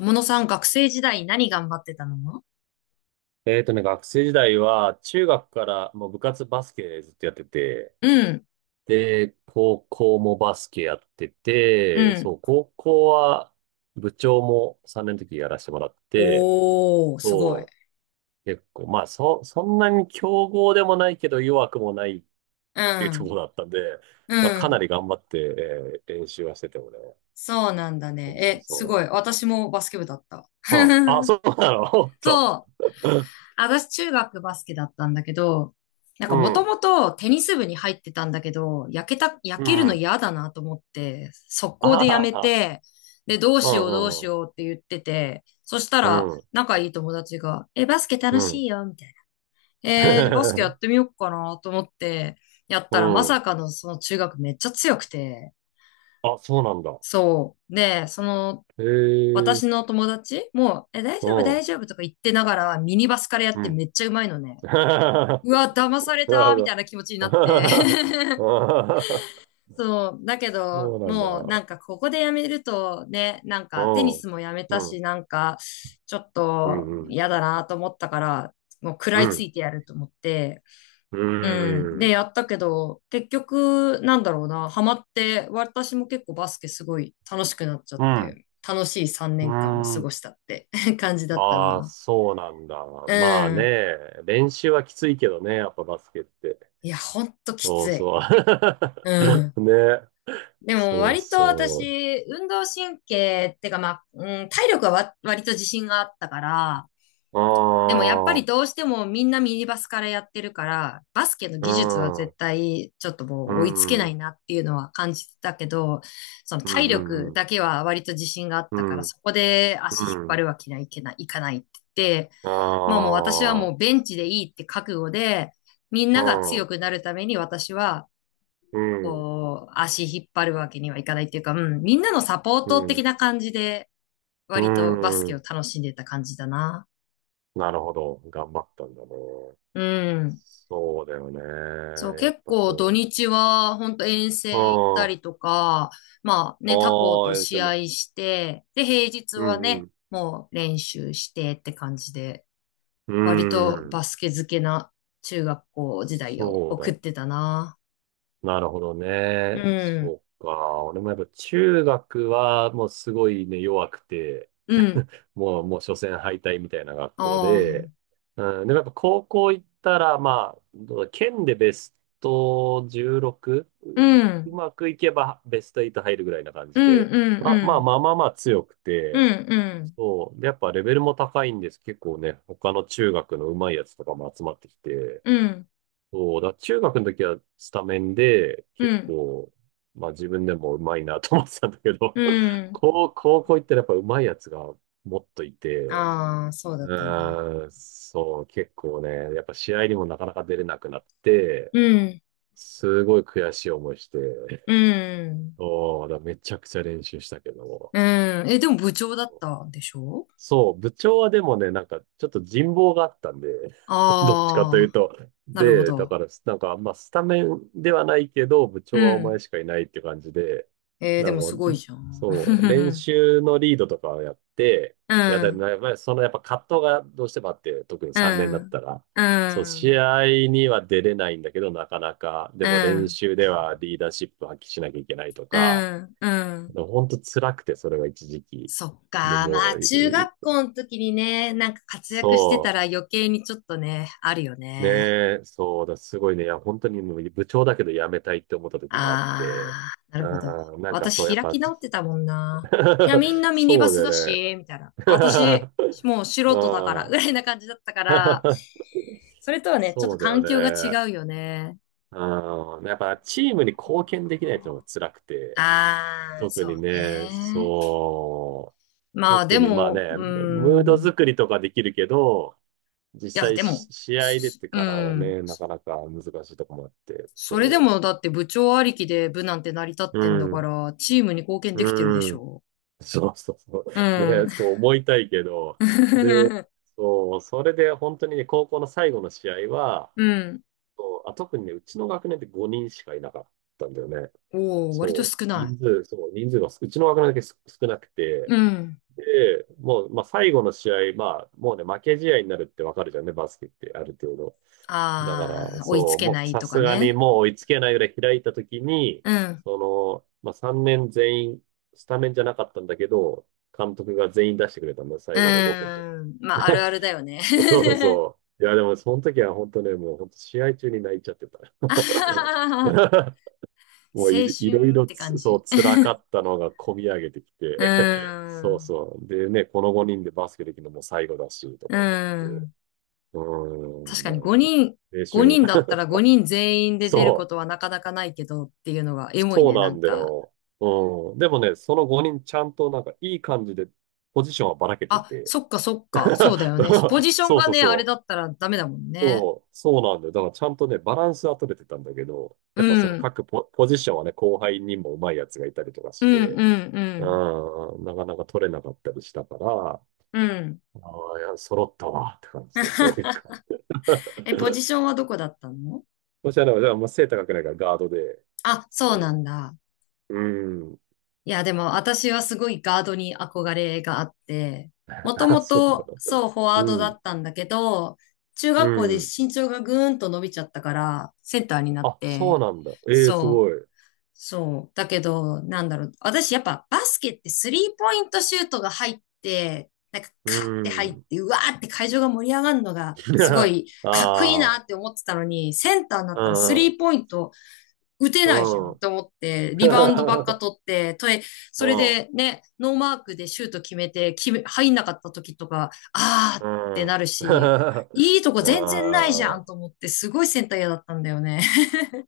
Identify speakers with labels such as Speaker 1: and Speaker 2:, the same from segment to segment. Speaker 1: 友野さん、学生時代何頑張ってたの？
Speaker 2: 学生時代は、中学からもう部活バスケずっとやってて、
Speaker 1: うん、
Speaker 2: で、高校もバスケやって
Speaker 1: う
Speaker 2: て、
Speaker 1: ん。
Speaker 2: そう、高校は部長も3年の時やらせてもらって、
Speaker 1: おー、すごい。
Speaker 2: そう、結構、まあ、そんなに強豪でもないけど弱くもないっ
Speaker 1: う
Speaker 2: ていうとこ
Speaker 1: ん、
Speaker 2: ろだったんで、
Speaker 1: う
Speaker 2: まあ、かなり
Speaker 1: ん。
Speaker 2: 頑張って、練習はしててもね。
Speaker 1: そうなんだ
Speaker 2: そ
Speaker 1: ね。
Speaker 2: うそう
Speaker 1: え、すごい。
Speaker 2: そ
Speaker 1: 私もバスケ部だった。
Speaker 2: う。うん。あ、そうなの。 おっと。
Speaker 1: そう。私、中学バスケだったんだけど、なん
Speaker 2: う
Speaker 1: かもと
Speaker 2: ん。
Speaker 1: もとテニス部に入ってたんだけど、焼
Speaker 2: う
Speaker 1: けるの
Speaker 2: ん。
Speaker 1: 嫌だなと思って、速攻でや
Speaker 2: あ
Speaker 1: め
Speaker 2: あ、
Speaker 1: て、で、どう
Speaker 2: う
Speaker 1: しようどう
Speaker 2: ん
Speaker 1: し
Speaker 2: うん
Speaker 1: ようって言ってて、そした
Speaker 2: う
Speaker 1: ら
Speaker 2: ん。うん
Speaker 1: 仲いい友達が、え、バスケ
Speaker 2: う
Speaker 1: 楽し
Speaker 2: ん。
Speaker 1: いよ、みたいな。バスケや ってみようかなと思って、やっ
Speaker 2: う
Speaker 1: たらまさ
Speaker 2: ん。
Speaker 1: かのその中学めっちゃ強くて、
Speaker 2: あ、そうなんだ。
Speaker 1: そう。で、
Speaker 2: へ
Speaker 1: 私
Speaker 2: え。
Speaker 1: の友達も、え、大
Speaker 2: う
Speaker 1: 丈夫、
Speaker 2: ん。
Speaker 1: 大丈夫とか言ってながら、ミニバスからやっ
Speaker 2: う
Speaker 1: て
Speaker 2: ん。
Speaker 1: めっちゃうまいのね。う
Speaker 2: な
Speaker 1: わ、騙され
Speaker 2: る
Speaker 1: た
Speaker 2: ほ
Speaker 1: みたい
Speaker 2: ど。
Speaker 1: な気持ちになって。そう。だけど、
Speaker 2: そうなんだ。
Speaker 1: もうなんかここでやめるとね、なんかテ
Speaker 2: う
Speaker 1: ニ
Speaker 2: ん。
Speaker 1: スもやめた
Speaker 2: う
Speaker 1: し、
Speaker 2: ん。
Speaker 1: なんかちょっ
Speaker 2: う
Speaker 1: と
Speaker 2: ん。
Speaker 1: 嫌だなと思ったから、もう食
Speaker 2: う
Speaker 1: らいつ
Speaker 2: ん。
Speaker 1: いてやると思って、
Speaker 2: う
Speaker 1: うん。
Speaker 2: ん。う
Speaker 1: で、
Speaker 2: ん。
Speaker 1: やったけど、結局、なんだろうな、ハマって、私も結構バスケすごい楽しくなっちゃ
Speaker 2: う
Speaker 1: っ
Speaker 2: ん。
Speaker 1: て、楽しい3
Speaker 2: う
Speaker 1: 年間を過
Speaker 2: ん。
Speaker 1: ごしたって 感じだった
Speaker 2: ああ、
Speaker 1: な。
Speaker 2: そうなんだ。
Speaker 1: う
Speaker 2: まあ
Speaker 1: ん。
Speaker 2: ね、練習はきついけどね、やっぱバスケって。
Speaker 1: いや、ほんとき
Speaker 2: そう
Speaker 1: つい。
Speaker 2: そ
Speaker 1: うん。
Speaker 2: う。ね。
Speaker 1: でも、
Speaker 2: そう
Speaker 1: 割と
Speaker 2: そ
Speaker 1: 私、運動神経ってか、まあ、うん、体力は割と自信があったから、
Speaker 2: う。
Speaker 1: でもやっぱり
Speaker 2: ああ、
Speaker 1: どうしてもみんなミニバスからやってるから、バスケの
Speaker 2: う
Speaker 1: 技術は
Speaker 2: ん。
Speaker 1: 絶対ちょっと
Speaker 2: う
Speaker 1: もう追いつけない
Speaker 2: ん。
Speaker 1: なっていうのは感じてたけど、その
Speaker 2: う
Speaker 1: 体
Speaker 2: んう
Speaker 1: 力
Speaker 2: んう
Speaker 1: だけは割と自信があったか
Speaker 2: ん。
Speaker 1: ら、
Speaker 2: うん
Speaker 1: そこで足引っ
Speaker 2: う
Speaker 1: 張
Speaker 2: ん。
Speaker 1: るわけにはいかないって言って、
Speaker 2: あ
Speaker 1: まあもう私はもう
Speaker 2: あ。
Speaker 1: ベンチでいいって覚悟で、みんなが強くなるために私は、
Speaker 2: うん。うん。
Speaker 1: こう、足引っ張るわけにはいかないっていうか、うん、みんなのサポート的
Speaker 2: う
Speaker 1: な感じで、
Speaker 2: ん。
Speaker 1: 割とバス
Speaker 2: う
Speaker 1: ケを
Speaker 2: ん。
Speaker 1: 楽しんでた感じだな。
Speaker 2: なるほど。頑張ったんだね。
Speaker 1: うん。
Speaker 2: そうだよね。
Speaker 1: そう、
Speaker 2: やっ
Speaker 1: 結
Speaker 2: ぱ
Speaker 1: 構土
Speaker 2: そ
Speaker 1: 日は本当遠
Speaker 2: う。
Speaker 1: 征行っ
Speaker 2: あ
Speaker 1: たり
Speaker 2: あ。
Speaker 1: とか、まあね、他校
Speaker 2: あ
Speaker 1: と
Speaker 2: あ、え、で
Speaker 1: 試合
Speaker 2: も。
Speaker 1: して、で、平日
Speaker 2: う
Speaker 1: は
Speaker 2: んう
Speaker 1: ね、
Speaker 2: ん。
Speaker 1: もう練習してって感じで、
Speaker 2: う
Speaker 1: 割と
Speaker 2: ん。
Speaker 1: バスケ漬けな中学校時代を
Speaker 2: そう
Speaker 1: 送っ
Speaker 2: だ。
Speaker 1: てたな。
Speaker 2: なるほど
Speaker 1: う
Speaker 2: ね。
Speaker 1: ん、
Speaker 2: そうか。俺もやっぱ中学はもうすごいね、弱くて。
Speaker 1: うん、
Speaker 2: もう初戦敗退みたいな学校
Speaker 1: ああ、
Speaker 2: で、うん、でもやっぱ高校行ったら、まあ、どうだ県でベスト16、
Speaker 1: う
Speaker 2: う
Speaker 1: ん、
Speaker 2: まくいけばベスト8入るぐらいな感
Speaker 1: う
Speaker 2: じ
Speaker 1: ん、
Speaker 2: で、
Speaker 1: うん、
Speaker 2: まあま
Speaker 1: う
Speaker 2: あ
Speaker 1: ん、
Speaker 2: まあまあまあ強く
Speaker 1: う
Speaker 2: て、
Speaker 1: ん、
Speaker 2: そう。で、やっぱレベルも高いんです。結構ね、他の中学の上手いやつとかも集まってきて、
Speaker 1: うん、うん、
Speaker 2: そう。だから中学の時はスタメンで、
Speaker 1: う
Speaker 2: 結
Speaker 1: ん。
Speaker 2: 構、まあ自分でも上手いなと思ってたんだけど、
Speaker 1: う ん。
Speaker 2: 高校行ったらやっぱ上手いやつがもっといて、
Speaker 1: ああ、そうだ
Speaker 2: う
Speaker 1: ったんだ。
Speaker 2: ーん、そう、結構ね、やっぱ試合にもなかなか出れなくなって、
Speaker 1: うん、
Speaker 2: すごい悔しい思いして、
Speaker 1: うん、
Speaker 2: おー、だからめちゃくちゃ練習したけども、
Speaker 1: うん。え、
Speaker 2: そ
Speaker 1: でも部長だっ
Speaker 2: う
Speaker 1: たんでしょ？
Speaker 2: そう、部長はでもね、なんか、ちょっと人望があったんで、どっちかとい
Speaker 1: あ
Speaker 2: う
Speaker 1: あ、
Speaker 2: と。
Speaker 1: なるほ
Speaker 2: で、だ
Speaker 1: ど。
Speaker 2: から、なんか、まあ、スタメンではないけど、部
Speaker 1: う
Speaker 2: 長はお前
Speaker 1: ん。
Speaker 2: しかいないって感じで、
Speaker 1: えー、
Speaker 2: な
Speaker 1: で
Speaker 2: ん
Speaker 1: もすご
Speaker 2: か、
Speaker 1: いじゃん。
Speaker 2: そう、練 習のリードとかをやって、
Speaker 1: う
Speaker 2: いや、
Speaker 1: ん、う
Speaker 2: で
Speaker 1: ん、
Speaker 2: もやっぱりそのやっぱ葛藤がどうしてもあって、特に
Speaker 1: う
Speaker 2: 3年だっ
Speaker 1: ん、
Speaker 2: たら、
Speaker 1: う
Speaker 2: そう、試
Speaker 1: ん、
Speaker 2: 合には出れないんだけど、なかなか、でも練習ではリーダーシップ発揮しなきゃいけないと
Speaker 1: う
Speaker 2: か、
Speaker 1: ん、うん。
Speaker 2: 本当辛くて、それが一時期。
Speaker 1: そっ
Speaker 2: で
Speaker 1: か。ま
Speaker 2: も
Speaker 1: あ、
Speaker 2: う、
Speaker 1: 中
Speaker 2: い
Speaker 1: 学校の時にね、なんか活躍してた
Speaker 2: そ
Speaker 1: ら余計にちょっとね、あるよ
Speaker 2: う。ね
Speaker 1: ね。
Speaker 2: え、そうだ、すごいね。いや、本当にもう部長だけど辞めたいって思った時もあって。
Speaker 1: ああ、なるほど。
Speaker 2: うん、なんかそう、
Speaker 1: 私
Speaker 2: やっ
Speaker 1: 開
Speaker 2: ぱ、
Speaker 1: き
Speaker 2: じ
Speaker 1: 直ってたもんな。いや、みん なミニバ
Speaker 2: そうだ
Speaker 1: ス
Speaker 2: よ
Speaker 1: だ
Speaker 2: ね。
Speaker 1: し、みたいな。私、もう
Speaker 2: う
Speaker 1: 素人だから、ぐ
Speaker 2: ん。
Speaker 1: らいな感じだったから、それとはね、ちょっ
Speaker 2: そ
Speaker 1: と
Speaker 2: うだよ
Speaker 1: 環境が違
Speaker 2: ね。
Speaker 1: うよね。
Speaker 2: うん。やっぱチームに貢献できないってのが辛くて。
Speaker 1: ああ、
Speaker 2: 特
Speaker 1: そ
Speaker 2: に
Speaker 1: う
Speaker 2: ね、
Speaker 1: ね。
Speaker 2: そう。
Speaker 1: まあで
Speaker 2: 特にまあ
Speaker 1: も、
Speaker 2: ね、
Speaker 1: う
Speaker 2: ムード
Speaker 1: ん。
Speaker 2: 作りとかできるけど、実
Speaker 1: いや、
Speaker 2: 際
Speaker 1: で
Speaker 2: し
Speaker 1: も、
Speaker 2: 試合出て
Speaker 1: う
Speaker 2: からが
Speaker 1: ん。
Speaker 2: ね、なかなか難しいとこもあって、
Speaker 1: それで
Speaker 2: そ
Speaker 1: もだって部長ありきで部なんて成り立っ
Speaker 2: う。う
Speaker 1: てんだか
Speaker 2: ん。
Speaker 1: ら、チームに貢献できてるでし
Speaker 2: うん。
Speaker 1: ょ？
Speaker 2: そうそうそう。
Speaker 1: う
Speaker 2: ね、ちょ
Speaker 1: ん。
Speaker 2: っと思いたいけど。で、そう、それで本当にね、高校の最後の試合は、
Speaker 1: うん。
Speaker 2: そう、あ、特にね、うちの学年で5人しかいなかったんだよね。
Speaker 1: おお、割と
Speaker 2: そ
Speaker 1: 少
Speaker 2: う。
Speaker 1: な
Speaker 2: 人数、そう、人数が、うちの学年だけ少なく
Speaker 1: い。
Speaker 2: て、
Speaker 1: うん。
Speaker 2: で、もう、まあ、最後の試合、まあ、もうね、負け試合になるってわかるじゃんね、バスケって、ある程度。だか
Speaker 1: あ
Speaker 2: ら、
Speaker 1: あ、追いつ
Speaker 2: そう、
Speaker 1: け
Speaker 2: も
Speaker 1: な
Speaker 2: う
Speaker 1: い
Speaker 2: さ
Speaker 1: とか
Speaker 2: すがに
Speaker 1: ね。
Speaker 2: もう追いつけないぐらい開いたときに、
Speaker 1: うん。
Speaker 2: その、まあ、3年全員、スタメンじゃなかったんだけど、監督が全員出してくれたんだ、
Speaker 1: う
Speaker 2: 最後の5分とか。
Speaker 1: ーん。まあ、ある あるだよね。
Speaker 2: そうそう そう。いや、でもその時は本当ね、もう本当試合中に泣いちゃってた。
Speaker 1: あはははは。
Speaker 2: もう
Speaker 1: 青
Speaker 2: い、いろい
Speaker 1: 春っ
Speaker 2: ろ
Speaker 1: て感
Speaker 2: つ、そ
Speaker 1: じ。
Speaker 2: う、辛かったのが込み上げてき
Speaker 1: う
Speaker 2: て、
Speaker 1: ー
Speaker 2: そう
Speaker 1: ん。
Speaker 2: そう。でね、この5人でバスケできるのも最後だし、と
Speaker 1: うー
Speaker 2: か思って。
Speaker 1: ん。
Speaker 2: うー
Speaker 1: 確
Speaker 2: ん、
Speaker 1: か
Speaker 2: な
Speaker 1: に
Speaker 2: んか
Speaker 1: 5人、
Speaker 2: 青
Speaker 1: 5
Speaker 2: 春。
Speaker 1: 人だっ たら5人全員で出るこ
Speaker 2: そ
Speaker 1: と
Speaker 2: う。
Speaker 1: はなかなかないけどっていうのがエモい
Speaker 2: そう
Speaker 1: ね、
Speaker 2: な
Speaker 1: なん
Speaker 2: んだ
Speaker 1: か。
Speaker 2: よ。うん。でもね、その5人ちゃんとなんかいい感じでポジションはばらけて
Speaker 1: あ、
Speaker 2: て。
Speaker 1: そっかそっか、そうだよね。ポ ジション
Speaker 2: そう
Speaker 1: が
Speaker 2: そう
Speaker 1: ね、あれ
Speaker 2: そ
Speaker 1: だ
Speaker 2: う。
Speaker 1: ったらダメだもんね。
Speaker 2: そう、そうなんだよ。だからちゃんとね、バランスは取れてたんだけど、
Speaker 1: う
Speaker 2: やっぱその
Speaker 1: ん、
Speaker 2: ポジションはね、後輩にも上手いやつがいたりとか
Speaker 1: う
Speaker 2: し
Speaker 1: ん、
Speaker 2: て、
Speaker 1: うん、うん、
Speaker 2: うん、なかなか取れなかったりしたから、あ
Speaker 1: うん。
Speaker 2: あ、いや、揃ったわって感じで、そういう感じ。
Speaker 1: え、ポジショ ンはどこだったの？
Speaker 2: そしたら、じゃあ、まあ、背高くないからガードで、
Speaker 1: あ、そうな
Speaker 2: そ
Speaker 1: んだ。
Speaker 2: う。うん。
Speaker 1: いや、でも私はすごいガードに憧れがあって、も と
Speaker 2: あ、
Speaker 1: も
Speaker 2: そうな
Speaker 1: と
Speaker 2: の。
Speaker 1: そう、フォワー
Speaker 2: う
Speaker 1: ドだ
Speaker 2: ん。
Speaker 1: ったんだけど、中
Speaker 2: う
Speaker 1: 学校で
Speaker 2: ん。
Speaker 1: 身長がぐーんと伸びちゃったから、センターになっ
Speaker 2: あ、そう
Speaker 1: て、
Speaker 2: なんだ。ええー、す
Speaker 1: そ
Speaker 2: ご
Speaker 1: う。
Speaker 2: い。
Speaker 1: そう。だけど、なんだろう。私やっぱバスケってスリーポイントシュートが入って、なんか
Speaker 2: う
Speaker 1: カッて入っ
Speaker 2: ん。
Speaker 1: て、うわーって会場が盛り上がるのがすご い
Speaker 2: あ
Speaker 1: かっこいいな
Speaker 2: あ、
Speaker 1: って思ってたのに、センターにな
Speaker 2: う
Speaker 1: ったらス
Speaker 2: ん、
Speaker 1: リーポイント打て
Speaker 2: う
Speaker 1: ないじゃん
Speaker 2: ん、う
Speaker 1: っ
Speaker 2: ん。
Speaker 1: て思って、リバウンドばっか 取って、
Speaker 2: う
Speaker 1: それ
Speaker 2: ん、
Speaker 1: でね、ノーマークでシュート決めて、入んなかった時とか、あーっ
Speaker 2: う
Speaker 1: てな
Speaker 2: ん。
Speaker 1: るし、いい
Speaker 2: あ
Speaker 1: とこ全然ないじゃん
Speaker 2: あ、
Speaker 1: と思って、すごいセンター嫌だったんだよね。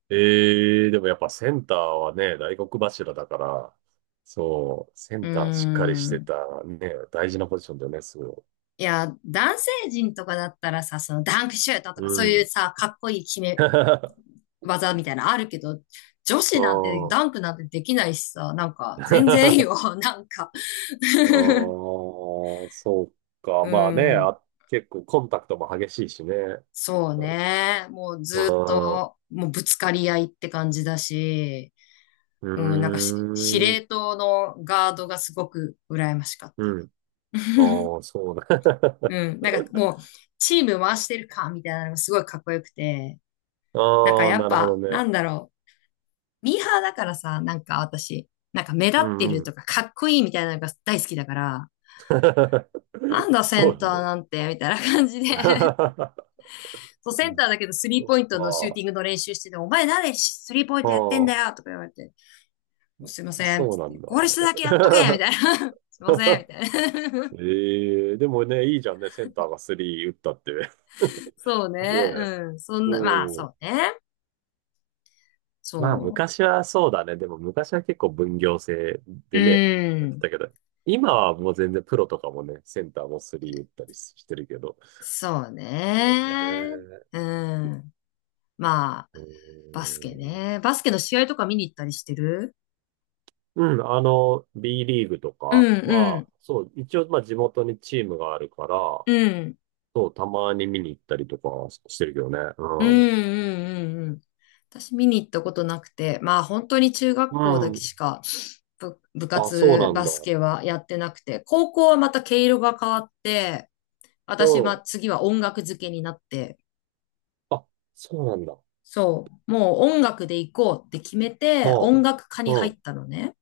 Speaker 2: ええー、でもやっぱセンターはね、大黒柱だから、そう、セ
Speaker 1: うー
Speaker 2: ンターしっかりして
Speaker 1: ん。
Speaker 2: た、ね、大事なポジションだよね、すごい。
Speaker 1: いや、男性陣とかだったらさ、そのダンクシュートと
Speaker 2: う
Speaker 1: かそういう
Speaker 2: ん。
Speaker 1: さ、かっこいい決め 技みたいなのあるけど、女
Speaker 2: う
Speaker 1: 子なんて
Speaker 2: ん。
Speaker 1: ダンクなんてできないしさ、なんか全然いいよ、なんか
Speaker 2: う ん、そうか。
Speaker 1: う
Speaker 2: まあね、
Speaker 1: ん、
Speaker 2: あ、結構コンタクトも激しいしね。
Speaker 1: そうね。もう
Speaker 2: あ
Speaker 1: ずっ
Speaker 2: あ、う
Speaker 1: と、もうぶつかり合いって感じだし、うん、なんか
Speaker 2: ー
Speaker 1: 司
Speaker 2: ん、
Speaker 1: 令塔のガードがすごく羨ましかっ
Speaker 2: う
Speaker 1: た。
Speaker 2: ん。ああ、そうだ。
Speaker 1: う ん、なんかもう、チーム回してるかみたいなのがすごいかっこよくて、なんか
Speaker 2: ああ、
Speaker 1: やっ
Speaker 2: なるほど
Speaker 1: ぱ、な
Speaker 2: ね。
Speaker 1: んだろう。ミーハーだからさ、なんか私、なんか目立
Speaker 2: う
Speaker 1: って
Speaker 2: ん
Speaker 1: る
Speaker 2: う
Speaker 1: と
Speaker 2: ん。
Speaker 1: かかっこいいみたいなのが大好きだから、なんだセ
Speaker 2: そう
Speaker 1: ン
Speaker 2: な
Speaker 1: タ
Speaker 2: んだ
Speaker 1: ー
Speaker 2: ね。
Speaker 1: なんて、みたいな感じで そ う、
Speaker 2: う
Speaker 1: セン
Speaker 2: ん、
Speaker 1: ターだけどスリー
Speaker 2: そっ
Speaker 1: ポイントのシューテ
Speaker 2: か。
Speaker 1: ィングの練習してて、お前何でスリーポイン
Speaker 2: あ
Speaker 1: トやってんだ
Speaker 2: あ、
Speaker 1: よとか言われて、すいませんっ
Speaker 2: そ
Speaker 1: て
Speaker 2: うな
Speaker 1: 言っ
Speaker 2: ん
Speaker 1: て、
Speaker 2: だ。
Speaker 1: ゴール下だけやっとけみたいな。すいませんみたいな。
Speaker 2: ええ、でもね、いいじゃんね、センターが3打ったって。
Speaker 1: そう
Speaker 2: ね
Speaker 1: ね。
Speaker 2: え。
Speaker 1: うん。そんな、まあ
Speaker 2: う
Speaker 1: そ
Speaker 2: ん。
Speaker 1: うね。
Speaker 2: まあ、
Speaker 1: そ
Speaker 2: 昔はそうだね。でも昔は結構分業制
Speaker 1: う。う
Speaker 2: でね、やって
Speaker 1: ん。
Speaker 2: たけど、今はもう全然プロとかもね、センターもスリー打ったりしてるけど。
Speaker 1: そう
Speaker 2: そう
Speaker 1: ね。
Speaker 2: ね。
Speaker 1: うん。まあ、
Speaker 2: う
Speaker 1: バスケ
Speaker 2: ーん。
Speaker 1: ね。バスケの試合とか見に行ったりしてる？
Speaker 2: うん、B リーグと
Speaker 1: う
Speaker 2: か
Speaker 1: んう
Speaker 2: は、
Speaker 1: ん
Speaker 2: そう、一応、まあ、地元にチームがあるから、
Speaker 1: うん
Speaker 2: そう、たまに見に行ったりとかしてるけどね。
Speaker 1: うんう
Speaker 2: う
Speaker 1: んうんうん。私見に行ったことなくて、まあ本当に中学校
Speaker 2: ん。
Speaker 1: だ
Speaker 2: う
Speaker 1: けし
Speaker 2: ん。
Speaker 1: か部
Speaker 2: あ、そう
Speaker 1: 活、
Speaker 2: なん
Speaker 1: バ
Speaker 2: だ。
Speaker 1: スケはやってなくて、高校はまた毛色が変わって、
Speaker 2: う
Speaker 1: 私
Speaker 2: ん。
Speaker 1: は次は音楽漬けになって、
Speaker 2: あ、そうなんだ。
Speaker 1: そう、もう音楽で行こうって決めて、
Speaker 2: う
Speaker 1: 音楽科に
Speaker 2: ん。
Speaker 1: 入
Speaker 2: う
Speaker 1: っ
Speaker 2: ん。
Speaker 1: たのね。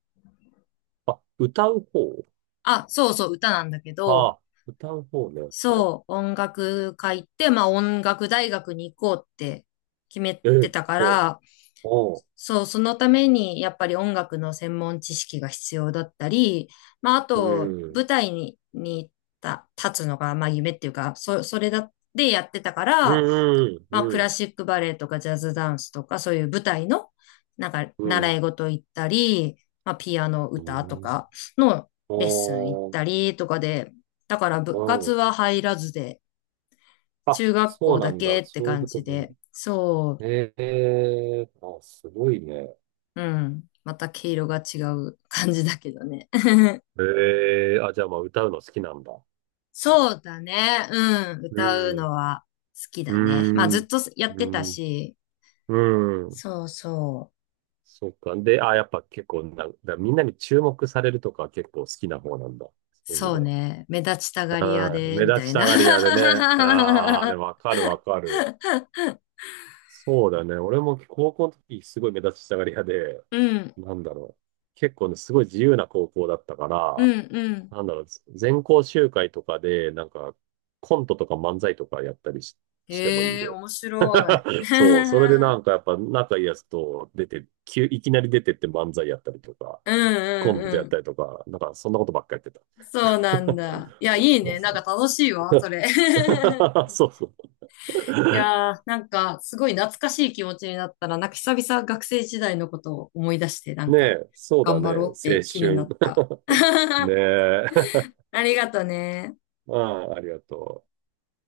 Speaker 2: あ、歌う方？
Speaker 1: あ、そうそう、歌なんだけ
Speaker 2: あ
Speaker 1: ど、
Speaker 2: あ、歌う方ね。はい。
Speaker 1: そう、音楽会行って、まあ音楽大学に行こうって決め
Speaker 2: え
Speaker 1: て
Speaker 2: え、
Speaker 1: たか
Speaker 2: そ
Speaker 1: ら、
Speaker 2: う。おう。
Speaker 1: そう、そのためにやっぱり音楽の専門知識が必要だったり、まああ
Speaker 2: う
Speaker 1: と
Speaker 2: ん。
Speaker 1: 舞台に立つのがまあ夢っていうか、それだでやってたか
Speaker 2: う
Speaker 1: ら、
Speaker 2: ん、う
Speaker 1: まあク
Speaker 2: ん、う
Speaker 1: ラ
Speaker 2: ん、
Speaker 1: シックバレエとかジャズダンスとかそういう舞台のなんか
Speaker 2: う
Speaker 1: 習
Speaker 2: ん。
Speaker 1: い事行ったり、まあピアノ
Speaker 2: う
Speaker 1: 歌と
Speaker 2: ん。
Speaker 1: かのレッスン行っ
Speaker 2: おー、
Speaker 1: たりとかで、だから
Speaker 2: う
Speaker 1: 部活
Speaker 2: ん。
Speaker 1: は入らずで、
Speaker 2: あ、
Speaker 1: 中学
Speaker 2: そ
Speaker 1: 校
Speaker 2: うな
Speaker 1: だ
Speaker 2: んだ。
Speaker 1: けって
Speaker 2: そういう
Speaker 1: 感
Speaker 2: こと
Speaker 1: じ
Speaker 2: ね。
Speaker 1: で、そ
Speaker 2: ええ、あ、すごいね。
Speaker 1: う、うん。また毛色が違う感じだけどね。
Speaker 2: ええ、あ、じゃあまあ歌うの好きなんだ。
Speaker 1: そうだね。うん。
Speaker 2: う
Speaker 1: 歌う
Speaker 2: ん、
Speaker 1: のは好き
Speaker 2: う
Speaker 1: だね。まあずっ
Speaker 2: ん、
Speaker 1: とやっ
Speaker 2: う
Speaker 1: てた
Speaker 2: ん、
Speaker 1: し、
Speaker 2: うん。
Speaker 1: そうそう。
Speaker 2: そっか。で、あ、やっぱ結構な、だみんなに注目されるとか結構好きな方なんだ。そういう意味
Speaker 1: そう
Speaker 2: では。
Speaker 1: ね。目立ちたがり屋
Speaker 2: うん、
Speaker 1: で、
Speaker 2: 目
Speaker 1: みた
Speaker 2: 立ち
Speaker 1: い
Speaker 2: た
Speaker 1: な。
Speaker 2: がり屋でね。ああ、で もわかるわかる。そうだね。俺も高校の時すごい目立ちたがり屋で、
Speaker 1: うん、
Speaker 2: なんだろう。結構ね、すごい自由な高校だったか
Speaker 1: う
Speaker 2: ら、
Speaker 1: ん、うん。
Speaker 2: なんだろう、全校集会とかで、なんか、コントとか漫才とかやったりし、てもいいん
Speaker 1: へ
Speaker 2: だ
Speaker 1: え、
Speaker 2: よ。
Speaker 1: 面白い。
Speaker 2: そう、それで
Speaker 1: う
Speaker 2: な
Speaker 1: ん
Speaker 2: んかやっぱ仲いいやつと出て、いきなり出てって漫才やったりとか、
Speaker 1: う
Speaker 2: コント
Speaker 1: ん
Speaker 2: や
Speaker 1: う
Speaker 2: っ
Speaker 1: ん。
Speaker 2: たりとか、なんかそんなことばっかやってた。
Speaker 1: そうなんだ。いや、い
Speaker 2: そ
Speaker 1: い
Speaker 2: う
Speaker 1: ね。な
Speaker 2: そ
Speaker 1: ん
Speaker 2: う
Speaker 1: か楽
Speaker 2: そ
Speaker 1: しいわ、そ
Speaker 2: う。
Speaker 1: れ。
Speaker 2: そうそう、
Speaker 1: いやー、なんか、すごい懐かしい気持ちになったら、なんか久々学生時代のことを思い出して、なん
Speaker 2: ね
Speaker 1: か、
Speaker 2: え、そうだ
Speaker 1: 頑
Speaker 2: ね。
Speaker 1: 張ろうっ
Speaker 2: 青
Speaker 1: て気にな
Speaker 2: 春。
Speaker 1: った。
Speaker 2: ね え。
Speaker 1: ありがとね。
Speaker 2: ああ、ありがとう。